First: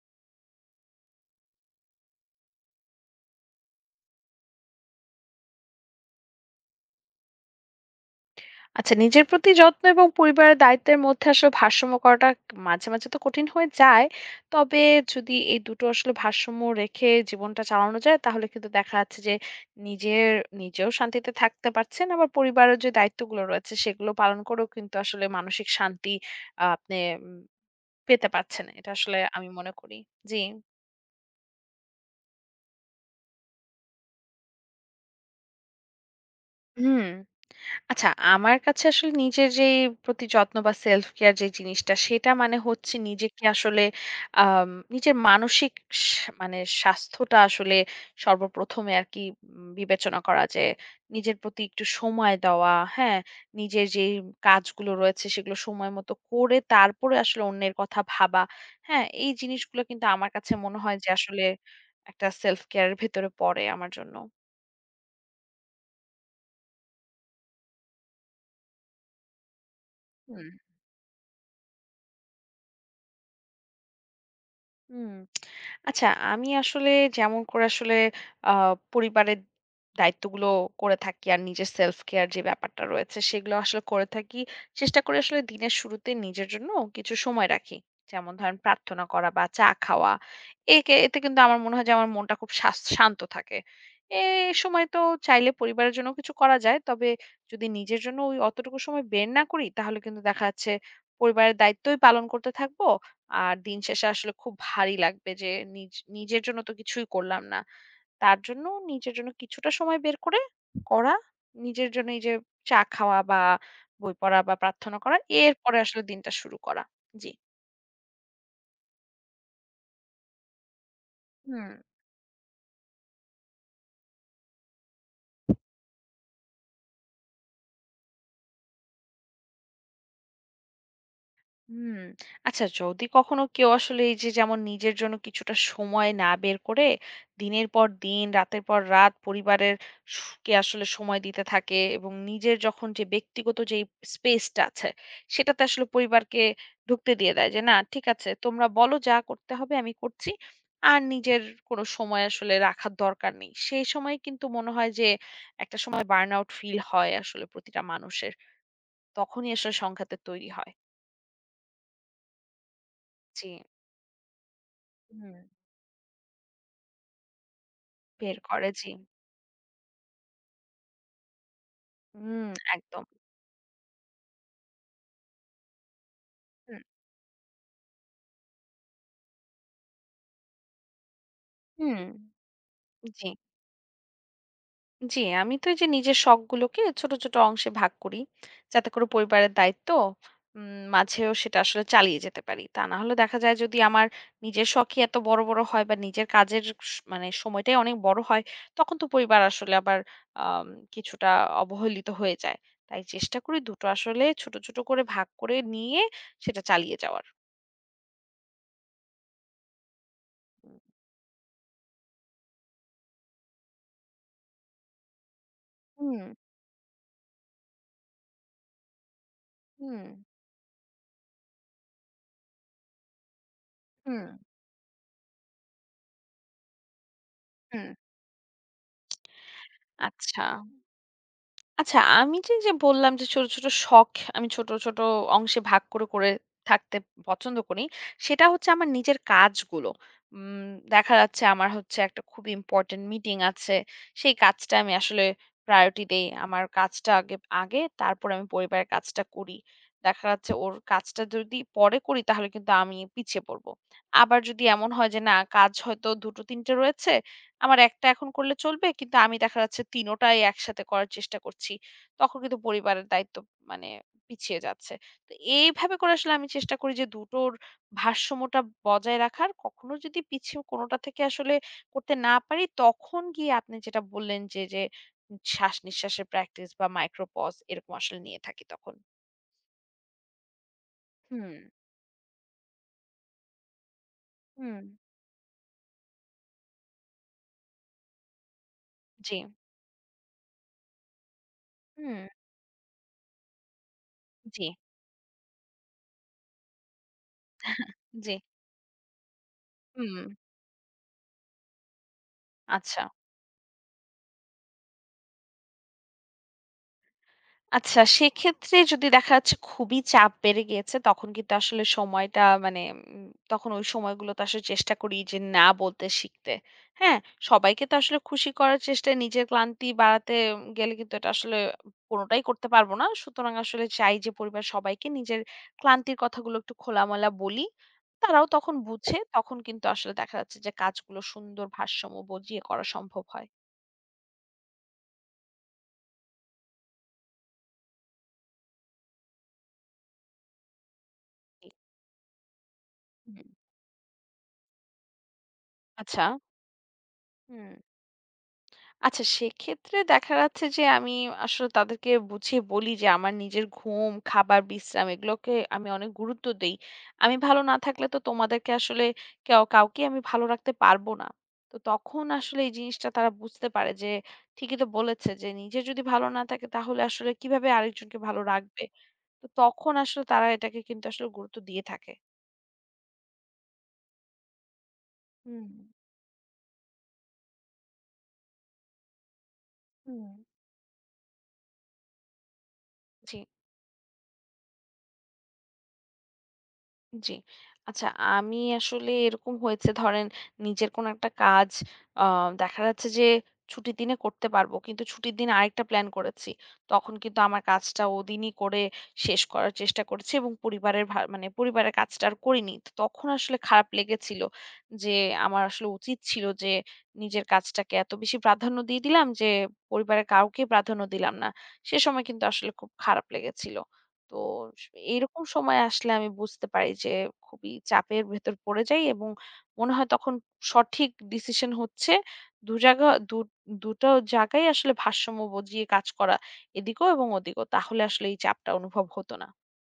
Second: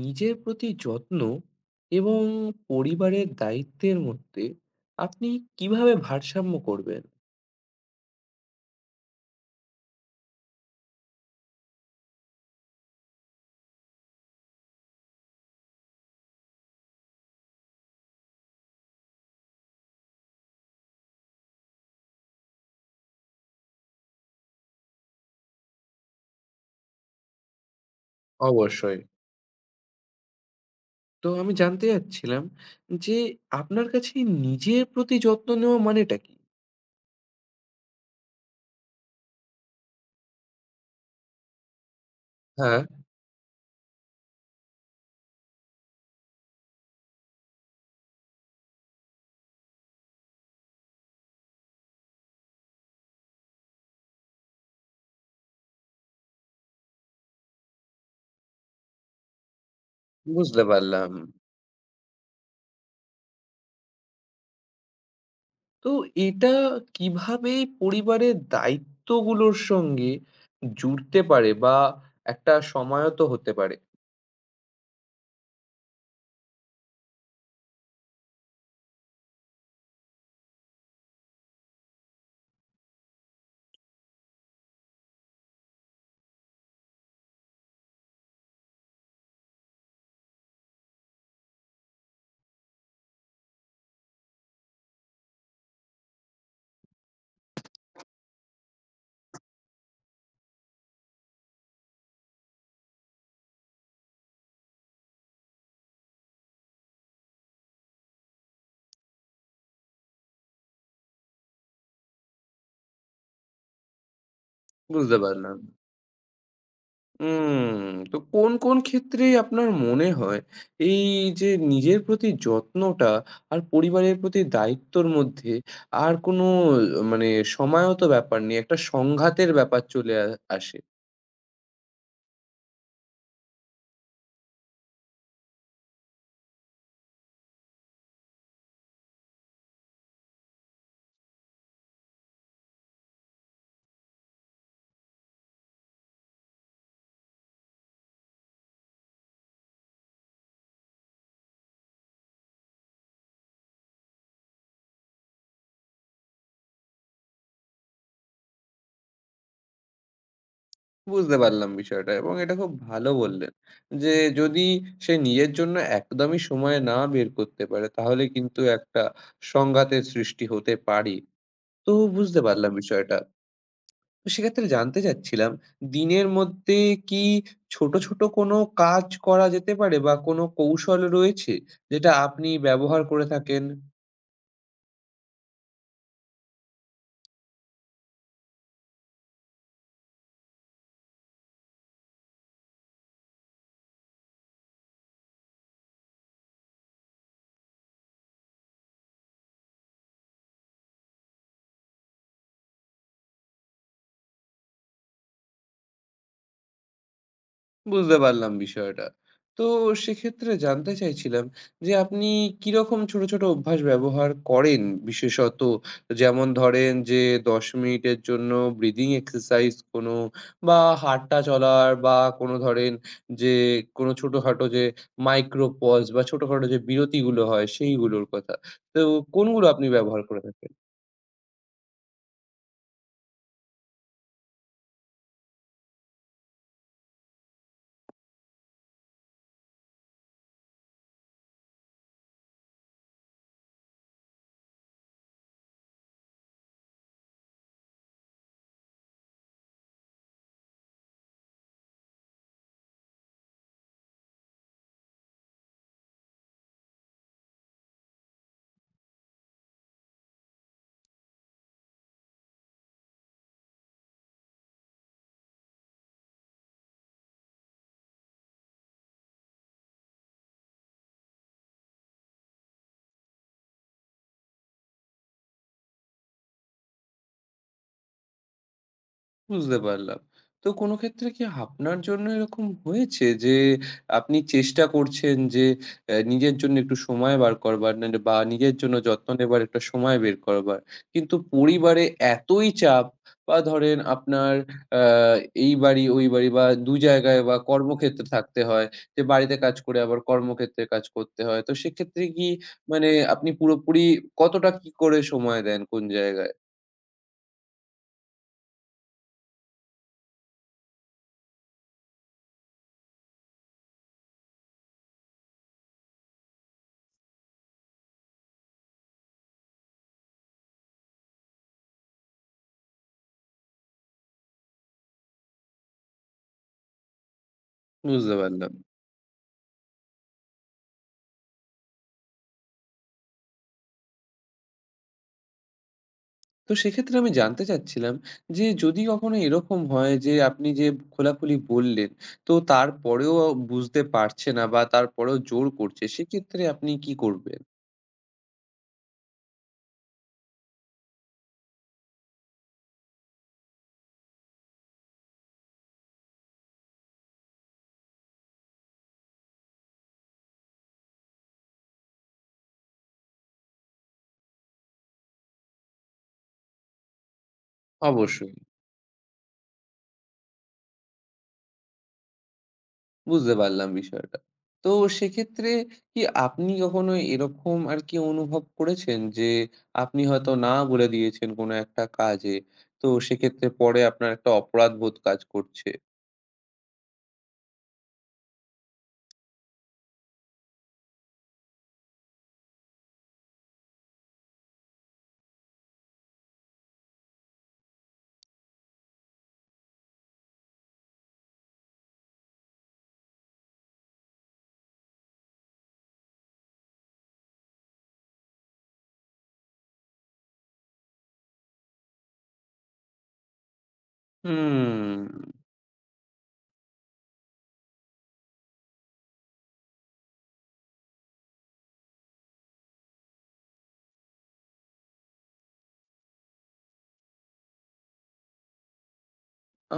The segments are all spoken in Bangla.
নিজের প্রতি যত্ন এবং পরিবারের দায়িত্বের মধ্যে আপনি কিভাবে ভারসাম্য করবেন? আচ্ছা নিজের প্রতি যত্ন এবং পরিবারের দায়িত্বের মধ্যে আসলে ভারসাম্য করাটা মাঝে, মাঝে তো কঠিন হয়ে যায়। তবে যদি এই দুটো আসলে ভারসাম্য রেখে জীবনটা চালানো যায় তাহলে কিন্তু দেখা যাচ্ছে যে নিজের নিজেও শান্তিতে থাকতে পারছেন। আবার পরিবারের যে দায়িত্বগুলো রয়েছে সেগুলো পালন করেও কিন্তু আসলে মানসিক শান্তি আপনি উম পেতে পারছেন। এটা অবশ্যই। আসলে আমি মনে করি। জি। তো আমি জানতে চাচ্ছিলাম যে আপনার কাছে নিজের প্রতি যত্ন নেওয়া মানেটা কি? হুম। আচ্ছা, আমার কাছে আসলে নিজের যেই প্রতি যত্ন বা self care যে জিনিসটা সেটা মানে হ্যাঁ, হচ্ছে নিজেকে আসলে আম নিজের মানসিক সা মানে স্বাস্থ্যটা আসলে সর্বপ্রথমে আরকি বিবেচনা করা যে নিজের প্রতি একটু সময় দেওয়া, হ্যাঁ? নিজের যেই কাজগুলো রয়েছে সেগুলো সময় মতো করে তারপরে আসলে অন্যের কথা ভাবা, হ্যাঁ? এই জিনিসগুলো কিন্তু আমার কাছে বুঝতে মনে হয় যে পারলাম। আসলে একটা self care এর ভেতরে পড়ে আমার জন্য। তো এটা কিভাবে পরিবারের দায়িত্বগুলোর সঙ্গে হুম। জুড়তে পারে বা একটা সমায়ত হতে পারে? হুম। আচ্ছা, আমি আসলে যেমন করে আসলে আ পরিবারের দায়িত্বগুলো করে থাকি আর নিজের সেলফ কেয়ার যে ব্যাপারটা রয়েছে সেগুলো আসলে করে থাকি। চেষ্টা করি আসলে দিনের শুরুতে নিজের জন্য কিছু সময় রাখি। যেমন ধরেন প্রার্থনা করা বা চা খাওয়া। একে এতে কিন্তু আমার মনে হয় যে আমার মনটা খুব শান্ত থাকে। এ সময় তো চাইলে পরিবারের জন্য কিছু করা যায়। তবে যদি নিজের জন্য ওই অতটুকু সময় বের না করি তাহলে কিন্তু দেখা যাচ্ছে পরিবারের দায়িত্বই পালন করতে থাকবো। আর দিন শেষে আসলে খুব ভারী লাগবে যে নিজ নিজের জন্য তো কিছুই করলাম না। তার জন্য নিজের জন্য কিছুটা সময় বের করে করা, নিজের জন্য এই যে চা খাওয়া বা বই পড়া বা প্রার্থনা বুঝতে করা, পারলাম। এরপরে আসলে দিনটা শুরু করা। জি। তো কোন, কোন ক্ষেত্রেই আপনার মনে হয় এই যে হুম। নিজের প্রতি যত্নটা আর পরিবারের প্রতি দায়িত্বর মধ্যে আর কোনো মানে সমায়ত ব্যাপার নেই, একটা সংঘাতের ব্যাপার চলে আসে? হুম, আচ্ছা, যদি কখনো কেউ আসলে এই যে যেমন নিজের জন্য কিছুটা সময় না বের করে দিনের পর দিন রাতের পর রাত পরিবারের কে আসলে সময় দিতে থাকে এবং নিজের যখন যে ব্যক্তিগত যে স্পেসটা আছে সেটাতে আসলে পরিবারকে ঢুকতে দিয়ে দেয় যে না ঠিক আছে তোমরা বলো যা করতে হবে আমি করছি আর নিজের কোনো সময় আসলে রাখার দরকার নেই, সেই সময় কিন্তু মনে হয় যে একটা সময় বার্ন আউট ফিল হয় আসলে প্রতিটা মানুষের, তখনই আসলে সংঘাতের তৈরি হয়। বুঝতে পারলাম বিষয়টা এবং এটা খুব ভালো জি। বললেন যে যদি সে হুম। নিজের জন্য একদমই সময় না বের করতে পারে তাহলে বের কিন্তু করে, জি। একটা সংঘাতের সৃষ্টি হতে পারে। তো বুঝতে হুম, পারলাম একদম। বিষয়টা। তো সেক্ষেত্রে জানতে চাচ্ছিলাম, দিনের মধ্যে হুম, কি ছোট, ছোট কোনো কাজ করা যেতে পারে বা কোনো কৌশল রয়েছে হুম, যেটা আপনি ব্যবহার করে জি। থাকেন? জি। আমি তো এই যে নিজের শখগুলোকে ছোট, ছোট অংশে ভাগ করি। যাতে করে পরিবারের দায়িত্ব মাঝেও সেটা আসলে চালিয়ে যেতে পারি। তা না হলে দেখা যায় যদি আমার নিজের শখই এত বড়, বড় হয় বা নিজের কাজের স মানে সময়টাই অনেক বড় হয়, তখন তো পরিবার আসলে আবার আম কিছুটা অবহেলিত হয়ে যায়। তাই চেষ্টা করি দুটো আসলে ছোট, ছোট করে ভাগ করে নিয়ে সেটা চালিয়ে যাওয়ার। বুঝতে পারলাম বিষয়টা। তো সেক্ষেত্রে জানতে চাইছিলাম যে আপনি কিরকম ছোট, ছোট অভ্যাস ব্যবহার করেন বিশেষত? হুম, যেমন ধরেন যে ১০ মিনিটের জন্য ব্রিদিং এক্সারসাইজ হুম, কোনো বা হাঁটা চলার বা কোনো ধরেন যে কোনো হুম, ছোটখাটো যে মাইক্রো পজ বা ছোটখাটো যে বিরতিগুলো হয় হুম, সেইগুলোর কথা। তো কোনগুলো আপনি ব্যবহার করে আচ্ছা। থাকেন? আচ্ছা, বললাম যে, ছোট, ছোট, শখ আমি ছোট, ছোট, অংশে ভাগ করে, থাকতে পছন্দ করি। সেটা হচ্ছে আমার নিজের কাজগুলো। উম দেখা যাচ্ছে আমার হচ্ছে একটা খুব ইম্পোর্টেন্ট মিটিং আছে। সেই কাজটা আমি আসলে প্রায়োরিটি দেই। আমার কাজটা আগে, তারপর আমি পরিবারের কাজটা করি। দেখা যাচ্ছে ওর কাজটা যদি পরে করি তাহলে কিন্তু আমি পিছিয়ে পড়ব। আবার যদি এমন হয় যে, না কাজ হয়তো ২ টো ৩ টে রয়েছে, আমার একটা এখন করলে চলবে। কিন্তু আমি দেখা যাচ্ছে ৩ টাই একসাথে করার চেষ্টা করছি। তখন কিন্তু পরিবারের দায়িত্ব মানে পিছিয়ে যাচ্ছে। তো এইভাবে করে আসলে আমি চেষ্টা করি যে ২ টোর ভারসাম্যটা বজায় রাখার। কখনো যদি পিছু কোনোটা থেকে আসলে করতে না পারি, তখন গিয়ে আপনি যেটা বললেন যে শ্বাস-নিঃশ্বাসের প্র্যাকটিস বা মাইক্রো পজ এরকম আসলে নিয়ে থাকি তখন। বুঝতে পারলাম। তো কোনো ক্ষেত্রে কি হুম, আপনার জন্য এরকম হয়েছে যে আপনি হুম, চেষ্টা করছেন যে নিজের জন্য একটু সময় বার করবার না বা নিজের জন্য যত্ন জি, নেবার একটা সময় বের করবার। কিন্তু পরিবারে হুম, এতই চাপ বা ধরেন আপনার জি, আ এই বাড়ি, ওই বাড়ি বা ২ জায়গায় বা কর্মক্ষেত্রে জি, থাকতে হয়। যে বাড়িতে কাজ করে আবার হুম, কর্মক্ষেত্রে কাজ করতে হয়। তো সেক্ষেত্রে কি আচ্ছা। মানে আপনি পুরোপুরি কতটা কি করে সময় দেন কোন জায়গায়? আচ্ছা, সেক্ষেত্রে যদি দেখা যাচ্ছে খুবই চাপ বেড়ে গিয়েছে, তখন কিন্তু আসলে সময়টা মানে তখন ওই সময়গুলোতে আসলে চেষ্টা করি যে না বলতে শিখতে। হ্যাঁ? সবাইকে তো আসলে খুশি করার চেষ্টায় নিজের ক্লান্তি বাড়াতে গেলে কিন্তু এটা আসলে কোনটাই করতে পারব না। সুতরাং আসলে চাই যে পরিবারের সবাইকে নিজের ক্লান্তির কথাগুলো একটু খোলামেলা বলি। বুঝতে তারাও পারলাম। তখন বুঝে, তখন কিন্তু আসলে দেখা যাচ্ছে যে কাজগুলো সুন্দর ভারসাম্য বজিয়ে করা সম্ভব হয়। তো সেক্ষেত্রে আমি জানতে চাচ্ছিলাম যে যদি কখনো এরকম হয় যে আপনি যে খোলাখুলি বললেন, তো তারপরেও হুম। বুঝতে পারছে না বা তারপরেও জোর করছে, আচ্ছা। সেক্ষেত্রে আপনি কি করবেন? হুম। আচ্ছা, সেক্ষেত্রে দেখা যাচ্ছে যে আমি আসলে তাদেরকে বুঝিয়ে বলি যে আমার নিজের ঘুম, খাবার, বিশ্রাম এগুলোকে আমি অনেক গুরুত্ব দেই। আমি ভালো না থাকলে তো তোমাদেরকে আসলে কেউ কাউকেই আমি ভালো রাখতে পারব না। তো তখন আসলে এই জিনিসটা তারা বুঝতে পারে যে ঠিকই তো বলেছে যে নিজে যদি ভালো না থাকে তাহলে আসলে কিভাবে আরেকজনকে ভালো অবশ্যই। রাখবে? তো তখন আসলে তারা এটাকে কিন্তু আসলে গুরুত্ব দিয়ে থাকে। বুঝতে পারলাম বিষয়টা। তো সেক্ষেত্রে হুম, কি আপনি কখনো এরকম আরকি অনুভব করেছেন যে আপনি হুম। হয়তো না বলে দিয়েছেন কোনো একটা কাজে। তো জি। সেক্ষেত্রে পরে আপনার একটা অপরাধবোধ কাজ করছে? জি। আচ্ছা, আমি আসলে এরকম হয়েছে ধরেন নিজের কোনো একটা কাজ আ দেখা যাচ্ছে যে ছুটির দিনে করতে পারবো। কিন্তু ছুটির দিন আরেকটা প্ল্যান করেছি। তখন কিন্তু আমার কাজটা ওদিনই করে শেষ করার চেষ্টা করেছি এবং পরিবারের ভা মানে পরিবারের কাজটা আর করিনি। তো তখন আসলে খারাপ লেগেছিল যে আমার আসলে উচিত ছিল যে নিজের কাজটাকে এত বেশি প্রাধান্য দিয়ে দিলাম যে পরিবারের কাউকে প্রাধান্য দিলাম না। সে সময় কিন্তু আসলে খুব খারাপ লেগেছিল। তো স এরকম হুম। সময় আসলে আমি বুঝতে পারি যে খুবই চাপের ভেতর পড়ে যাই এবং মনে হয় তখন সঠিক ডিসিশন হচ্ছে ২ জায়গা দু ২ টো জায়গায় আসলে ভারসাম্য বজিয়ে কাজ করা এদিকেও এবং ওদিকেও। তাহলে আসলে এই চাপটা অনুভব হতো না। আ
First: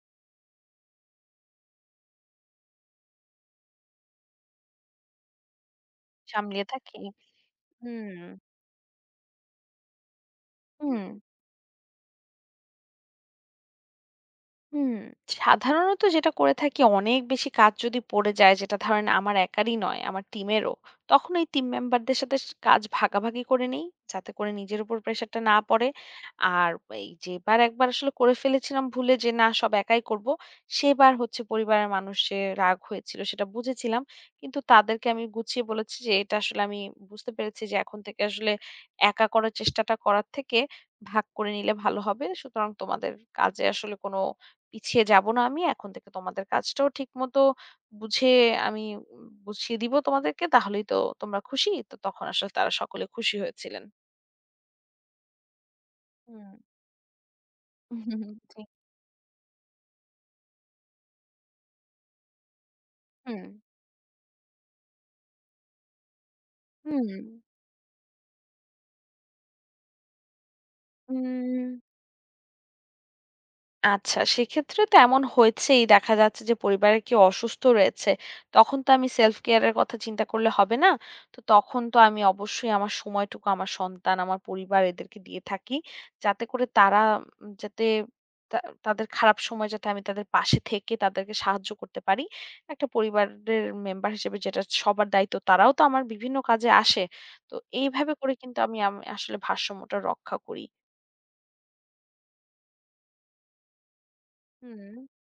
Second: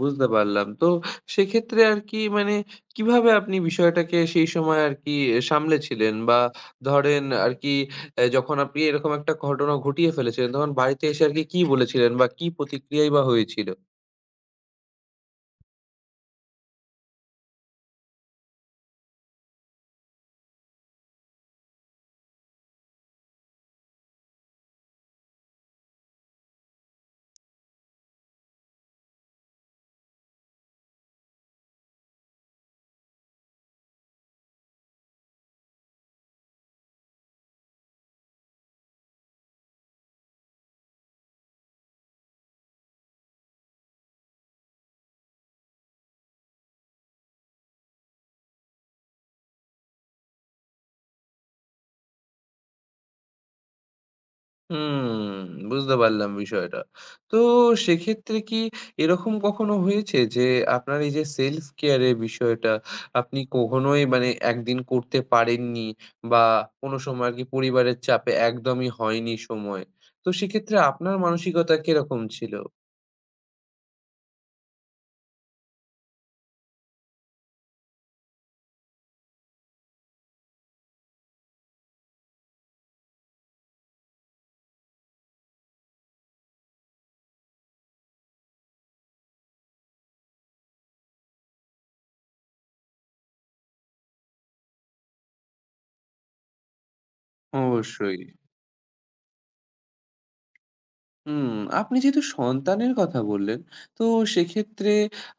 বুঝতে পারলাম। তো সেক্ষেত্রে আরকি মানে কিভাবে আপনি বিষয়টাকে সেই সময় আরকি সামলেছিলেন? বা সামলিয়ে থাকি। ধরেন আরকি হুম, যখন আপনি এরকম একটা ঘটনা ঘটিয়ে ফেলেছিলেন, তখন হুম। বাড়িতে এসে আরকি কি কি বলেছিলেন বা কি প্রতিক্রিয়াই বা হয়েছিল? হুম, সাধারণত যেটা করে থাকি অনেক বেশি কাজ যদি পড়ে যায় যেটা ধরেন আমার একারই নয় আমার টিমেরও, তখন ওই টিম মেম্বারদের সাথে কাজ ভাগাভাগি করে নিই যাতে করে নিজের উপর প্রেশারটা না পড়ে। আর এই যেবার একবার আসলে করে ফেলেছিলাম ভুলে যে না সব একাই করব, সেবার হচ্ছে পরিবারের মানুষের রাগ হয়েছিল সেটা বুঝেছিলাম। কিন্তু তাদেরকে আমি গুছিয়ে বলেছি যে এটা আসলে আমি বুঝতে পেরেছি যে এখন থেকে আসলে একা করার চেষ্টাটা করার থেকে ভাগ করে নিলে ভালো হবে, সুতরাং তোমাদের কাজে আসলে কোনো পিছিয়ে যাব না আমি। এখন থেকে তোমাদের কাজটাও ঠিকমতো বুঝে আমি বুঝিয়ে দিব তোমাদেরকে। তাহলেই তো তোমরা খুশি। তো তখন আসলে তারা সকলে খুশি হয়েছিলেন। হুম, বুঝতে পারলাম হুম। বিষয়টা। তো হুম, হুম, হুম। সেক্ষেত্রে কি জি। এরকম কখনো হয়েছে যে আপনার এই যে self care এর বিষয়টা আপনি হুম, কখনোই মানে একদিন করতে পারেননি বা কোনো হুম। সময় আরকি পরিবারের চাপে একদমই হয়নি সময়। তো সেক্ষেত্রে আপনার মানসিকতা উম কিরকম ছিল? আচ্ছা, সেক্ষেত্রে তো এমন হয়েছেই। দেখা যাচ্ছে যে পরিবারে কেউ অসুস্থ রয়েছে। তখন তো আমি self care এর কথা চিন্তা করলে হবে না। তো তখন তো আমি অবশ্যই আমার সময়টুকু আমার সন্তান, আমার পরিবার এদেরকে দিয়ে থাকি। যাতে করে তারা যাতে তা তাদের খারাপ সময় যাতে আমি তাদের পাশে থেকে তাদেরকে সাহায্য করতে পারি। একটা পরিবারের মেম্বার হিসেবে যেটা সবার দায়িত্ব, তারাও তো আমার বিভিন্ন কাজে আসে। তো এইভাবে অবশ্যই। করে কিন্তু আমি আসলে ভারসাম্যটা রক্ষা করি। হুম, আপনি যেহেতু সন্তানের কথা বললেন, তো সেক্ষেত্রে হুম,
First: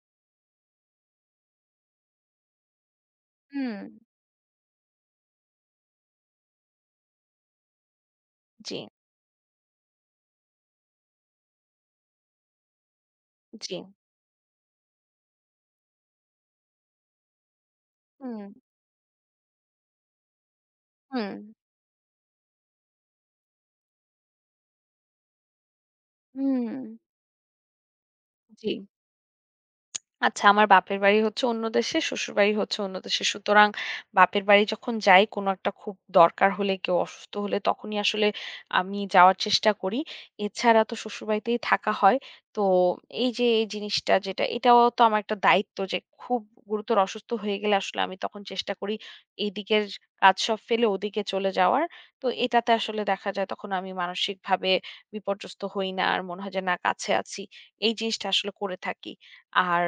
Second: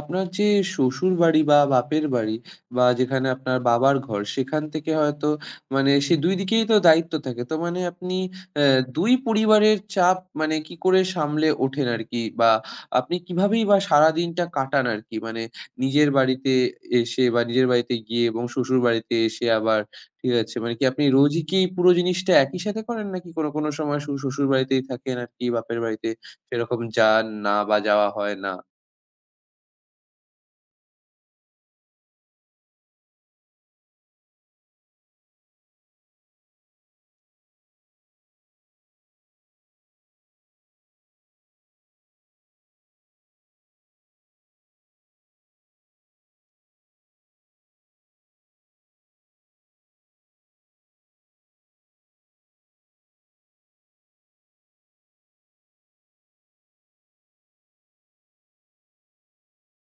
আপনার যে শ্বশুরবাড়ি বা বাপের বাড়ি বা যেখানে আপনার হুম। বাবার ঘর, সেখান থেকে হয়তো মানে সে ২ দিকেই তো দায়িত্ব থাকে। তো মানে আপনি অ্যা জি, ২ পরিবারের চাপ মানে কি করে সামলে ওঠেন আরকি? বা আপনি কিভাবেই জি। বা সারাদিনটা কাটান আরকি? মানে নিজের বাড়িতে এসে বা নিজের বাড়িতে গিয়ে এবং হুম, শ্বশুরবাড়িতে এসে আবার ঠিক আছে। মানে কি আপনি হুম, রোজই কি পুরো জিনিসটা একই সাথে করেন? নাকি কোনো, কোনো সময় শুধু শ্বশুর বাড়িতেই থাকেন আরকি, বাপের বাড়িতে হুম, সেরকম যান না বা যাওয়া হয় না? জি। আচ্ছা, আমার বাপের বাড়ি হচ্ছে অন্য দেশে, শ্বশুরবাড়ি হচ্ছে অন্য দেশে। সুতরাং বাপের বাড়ি যখন যাই কোন একটা খুব দরকার হলে, কেউ অসুস্থ হলে তখনই আসলে আমি যাওয়ার চেষ্টা করি। এছাড়া তো শ্বশুরবাড়িতেই থাকা হয়। তো এই যে এই জিনিসটা যেটা এটাও তো আমার একটা দায়িত্ব যে খুব গুরুতর অসুস্থ হয়ে গেলে আসলে আমি তখন চেষ্টা করি এইদিকের কাজ সব ফেলে ওদিকে চলে যাওয়ার। তো এটাতে আসলে দেখা যায় তখন আমি মানসিকভাবে বিপর্যস্ত হই না। আর মনে হয় যে না কাছে আছি। এই জিনিসটা আসলে করে থাকি। আর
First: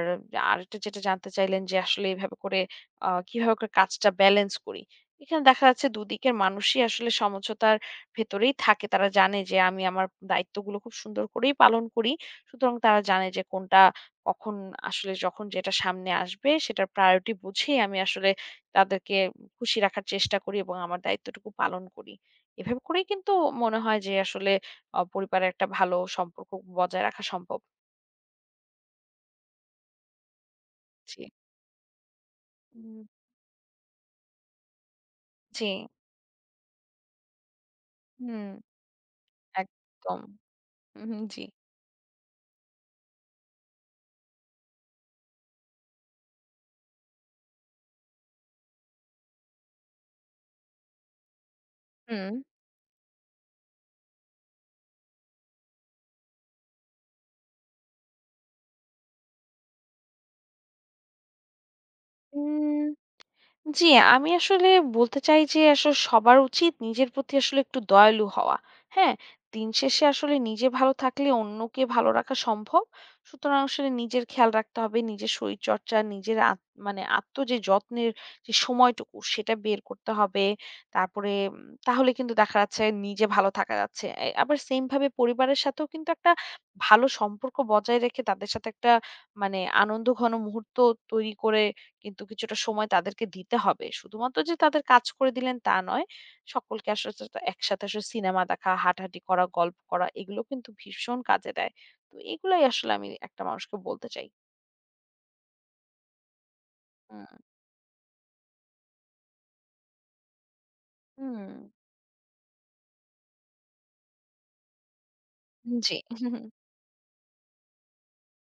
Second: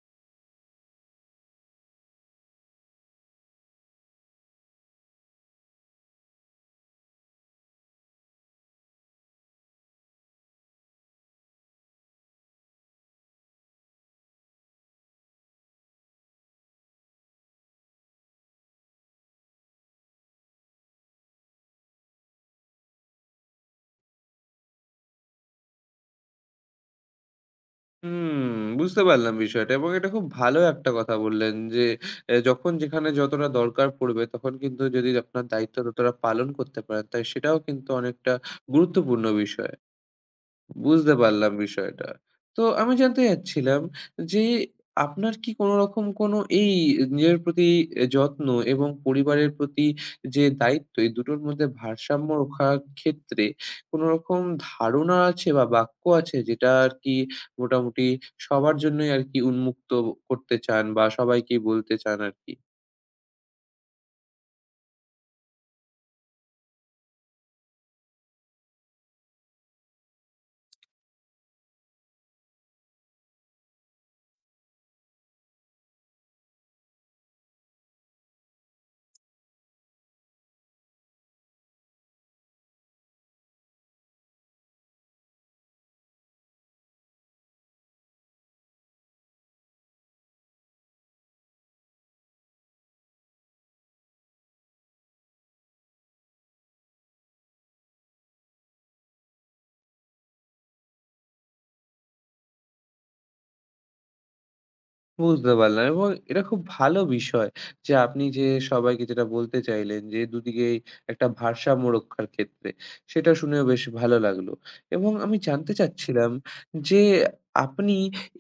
আরেকটা যেটা জানতে চাইলেন যে আসলে এভাবে করে কিভাবে করে কাজটা ব্যালেন্স করি। এখানে দেখা যাচ্ছে দুদিকের মানুষই আসলে সমঝোতার ভেতরেই থাকে। তারা জানে যে আমি আমার দায়িত্বগুলো খুব সুন্দর করেই পালন করি। সুতরাং তারা জানে যে কোনটা কখন আসলে যখন যেটা সামনে আসবে সেটার প্রায়োরিটি বুঝেই আমি আসলে তাদেরকে খুশি রাখার চেষ্টা করি এবং আমার দায়িত্বটুকু পালন করি। এভাবে করেই কিন্তু মনে হয় যে আসলে পরিবারের একটা ভালো সম্পর্ক বজায় রাখা সম্ভব। হুম, বুঝতে পারলাম বিষয়টা এবং এটা খুব ভালো একটা কথা জি। বললেন যে যখন উম যেখানে যতটা দরকার পড়বে তখন কিন্তু যদি আপনার জি। দায়িত্ব ততটা পালন করতে পারেন, তাই সেটাও কিন্তু অনেকটা হুম, গুরুত্বপূর্ণ বিষয়। একদম। হুম, বুঝতে হুম, জি। পারলাম বিষয়টা। তো আমি জানতে চাচ্ছিলাম যে আপনার কি কোনো রকম কোনো এই নিজের প্রতি যত্ন এবং পরিবারের প্রতি যে দায়িত্ব, এই দুটোর মধ্যে ভারসাম্য হুম। রক্ষার ক্ষেত্রে কোনো রকম ধারণা আছে বা বাক্য আছে যেটা আরকি মোটামুটি সবার জন্যই আরকি উন্মুক্ত করতে চান বা সবাইকেই বলতে চান আরকি? উম, জি, আমি আসলে বলতে চাই যে আসলে সবার উচিত নিজের প্রতি আসলে একটু দয়ালু হওয়া। হ্যাঁ? দিন শেষে আসলে নিজে ভালো থাকলে অন্যকে ভালো রাখা সম্ভব। সুতরাং আসলে নিজের খেয়াল রাখতে হবে, নিজের শরীরচর্চা, নিজের আত মানে আত্ম যে যত্নের যে সময়টুকু সেটা বের করতে হবে। তারপরে তাহলে কিন্তু দেখা যাচ্ছে নিজে ভালো থাকা যাচ্ছে। এ আবার সেইম ভাবে পরিবারের সাথেও কিন্তু একটা ভালো সম্পর্ক বজায় রেখে তাদের সাথে একটা মানে আনন্দঘন মুহূর্ত তৈরি করে কিন্তু কিছুটা সময় তাদেরকে দিতে হবে। শুধুমাত্র যে তাদের কাজ করে দিলেন তা নয়। সকলকে আসলে তো তো একসাথে আসলে সিনেমা দেখা, হাঁটাহাঁটি করা, গল্প করা এগুলো কিন্তু ভীষণ কাজে দেয়। তো এগুলাই আসলে আমি একটা মানুষকে বলতে চাই। বুঝতে পারলাম এবং এটা খুব ভালো হুম। বিষয় যে আপনি যে সবাইকে যেটা বলতে চাইলেন যে দুদিকেই একটা হুম, ভারসাম্য রক্ষার ক্ষেত্রে, সেটা শুনেও বেশ ভালো লাগলো এবং আমি জানতে জি। চাচ্ছিলাম যে আপনি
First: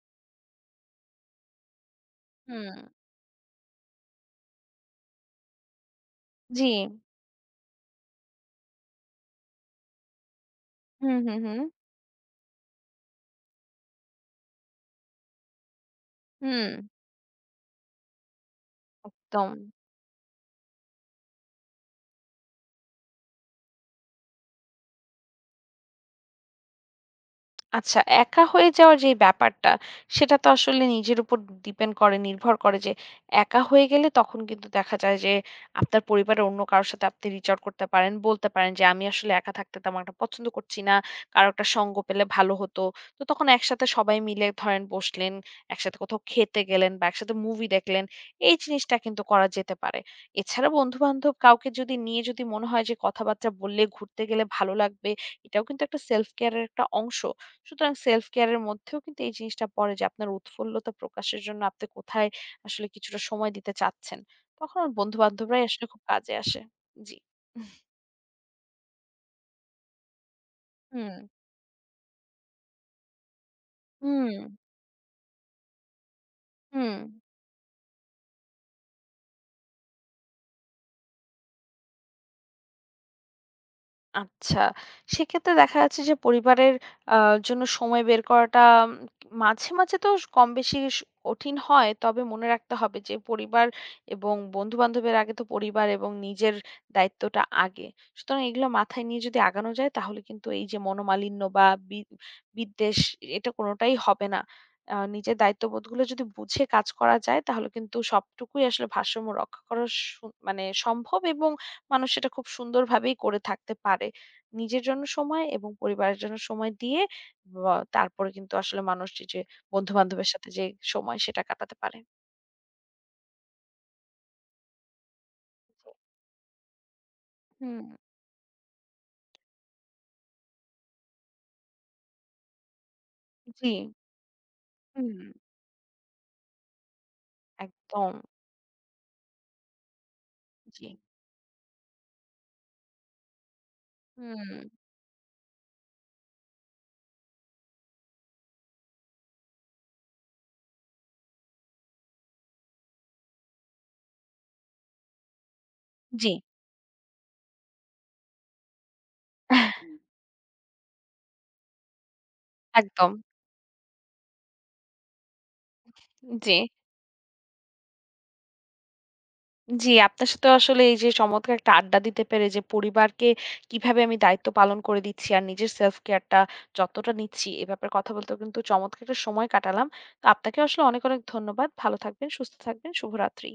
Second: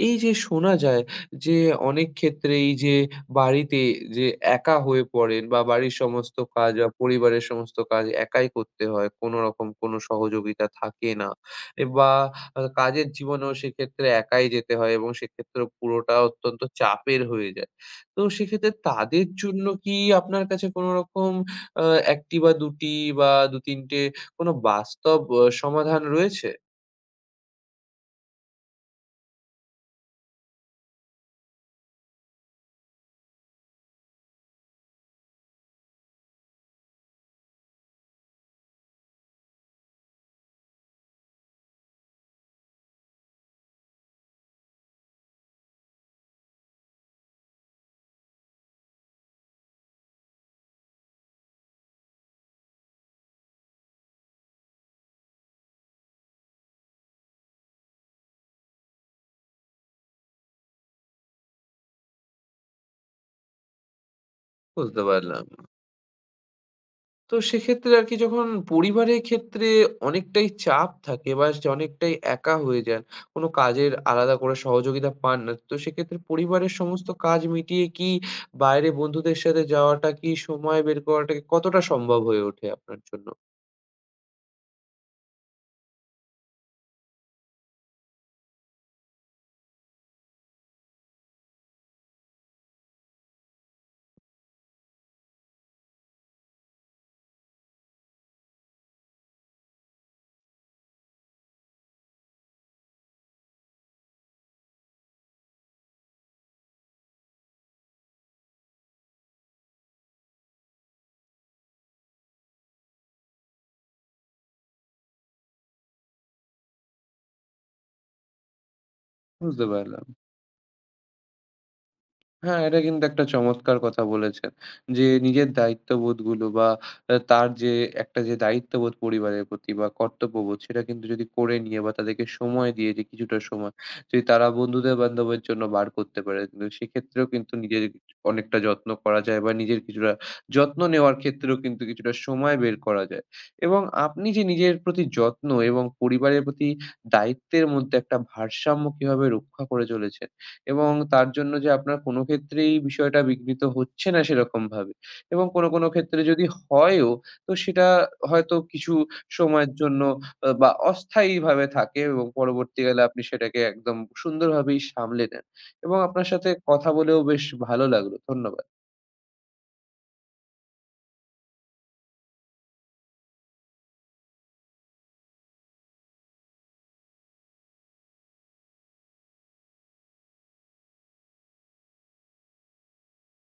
এই যে শোনা যায় যে অনেক ক্ষেত্রেই হুম, যে বাড়িতে যে একা হয়ে পড়েন বা বাড়ির সমস্ত জি। কাজ বা পরিবারের সমস্ত কাজ একাই করতে হয়, কোনো রকম কোনো সহযোগিতা থাকে হুম, না হুম, হুম। বা কাজের জীবনেও সেক্ষেত্রে একাই যেতে হয় এবং সেক্ষেত্রে পুরোটা অত্যন্ত হুম, চাপের হয়ে যায়। তো সেক্ষেত্রে তাদের একদম। জন্য কি আপনার কাছে কোনো রকম আ ১ টি বা ২ টি বা ২-৩ টে কোনো বাস্তব সমাধান রয়েছে? আচ্ছা, একা হয়ে যাওয়ার যে ব্যাপারটা সেটা তো আসলে নিজের উপর ডিপেন্ড করে নির্ভর করে যে একা হয়ে গেলে তখন কিন্তু দেখা যায় যে আপনার পরিবারের অন্য কারোর সাথে আপনি রিচ আউট করতে পারেন, বলতে পারেন যে আমি আসলে একা থাকতে তেমন একটা পছন্দ করছি না, কারো একটা সঙ্গ পেলে ভালো হতো। তো তখন একসাথে সবাই মিলে ধরেন বসলেন, একসাথে কোথাও খেতে গেলেন বা একসাথে মুভি দেখলেন, এই জিনিসটা কিন্তু করা যেতে পারে। এছাড়া বন্ধু বান্ধব কাউকে যদি নিয়ে যদি মনে হয় যে কথাবার্তা বললে ঘুরতে গেলে ভালো লাগবে, এটাও কিন্তু একটা সেলফ কেয়ারের একটা অংশ। সুতরাং সেলফ কেয়ার এর মধ্যেও কিন্তু এই জিনিসটা পড়ে যে আপনার উৎফুল্লতা প্রকাশের জন্য আপনি কোথায় আসলে কিছুটা সময় দিতে চাচ্ছেন। তখন বুঝতে পারলাম। বন্ধু-বান্ধবরাই আসলে খুব কাজে আসে। জি। তো সেক্ষেত্রে আরকি যখন পরিবারের ক্ষেত্রে অনেকটাই চাপ হুম, থাকে বা অনেকটাই একা হয়ে যান, কোনো কাজের হুম, আলাদা করে সহযোগিতা পান না। তো সেক্ষেত্রে পরিবারের হুম। সমস্ত কাজ মিটিয়ে কি বাইরে বন্ধুদের সাথে যাওয়াটা, কি সময় বের করাটা কতটা সম্ভব হয়ে ওঠে আপনার জন্য? আচ্ছা। সেক্ষেত্রে দেখা যাচ্ছে যে পরিবারের আ জন্য সময় বের করাটা মাঝে, মাঝে তো কমবেশি কঠিন হয়। তবে মনে রাখতে হবে যে পরিবার এবং বন্ধু-বান্ধবের আগে তো পরিবার এবং নিজের দায়িত্বটা আগে। সুতরাং এগুলো মাথায় নিয়ে যদি আগানো যায় তাহলে কিন্তু এই যে মনোমালিন্য বা বিদ্বেষ এটা কোনটাই হবে না। নিজের দায়িত্ববোধগুলো যদি বুঝে কাজ করা যায় তাহলে কিন্তু সবটুকুই আসলে ভারসাম্য রক্ষা করা সু মানে সম্ভব এবং মানুষ সেটা খুব সুন্দরভাবেই করে থাকতে পারে। নিজের জন্য সময় এবং পরিবারের জন্য সময় দিয়ে ব তারপরে কিন্তু আসলে মানুষ যে, যে বুঝতে পারলাম। বন্ধু-বান্ধবের সাথে যে সময় সেটা কাটাতে পারে। হ্যাঁ, এটা কিন্তু একটা চমৎকার কথা বলেছেন। যে নিজের দায়িত্ববোধগুলো বা তার যে হুম, একটা যে দায়িত্ববোধ পরিবারের প্রতি বা কর্তব্যবোধ, সেটা কিন্তু যদি করে নিয়ে বা তাদেরকে সময় দিয়ে যে কিছুটা জি, সময় যদি তারা হুম, বন্ধুদের-বান্ধবের জন্য বার করতে পারে, কিন্তু সেক্ষেত্রেও কিন্তু নিজের একদম, অনেকটা যত্ন করা যায় বা নিজের কিছুটা যত্ন জি, নেওয়ার ক্ষেত্রেও কিন্তু কিছুটা সময় বের করা যায়। এবং আপনি যে হুম, নিজের প্রতি যত্ন এবং পরিবারের প্রতি দায়িত্বের মধ্যে একটা ভারসাম্য কিভাবে রক্ষা করে চলেছেন এবং তার জন্য যে আপনার কোনো ক্ষেত্রেই বিষয়টা বিঘ্নিত হচ্ছে না সেরকমভাবে, এবং কোনো, কোনো ক্ষেত্রে জি, যদি হয়ও তো সেটা হয়তো কিছু সময়ের জন্য বা অস্থায়ীভাবে থাকে এবং পরবর্তীকালে একদম, আপনি সেটাকে একদম সুন্দরভাবেই সামলে নেন এবং আপনার সাথে জি। কথা বলেও বেশ ভালো লাগলো। ধন্যবাদ। জি, আপনার সাথে আসলে এই যে চমৎকার একটা আড্ডা দিতে পেরে যে পরিবারকে কিভাবে আমি দায়িত্ব পালন করে দিচ্ছি আর নিজের সেলফ কেয়ারটা যতটা নিচ্ছি এ ব্যাপারে কথা বলতেও কিন্তু চমৎকার একটা সময় কাটালাম। তো আপনাকে আসলে অনেক, অনেক ধন্যবাদ। ভালো থাকবেন, সুস্থ থাকবেন। শুভরাত্রি।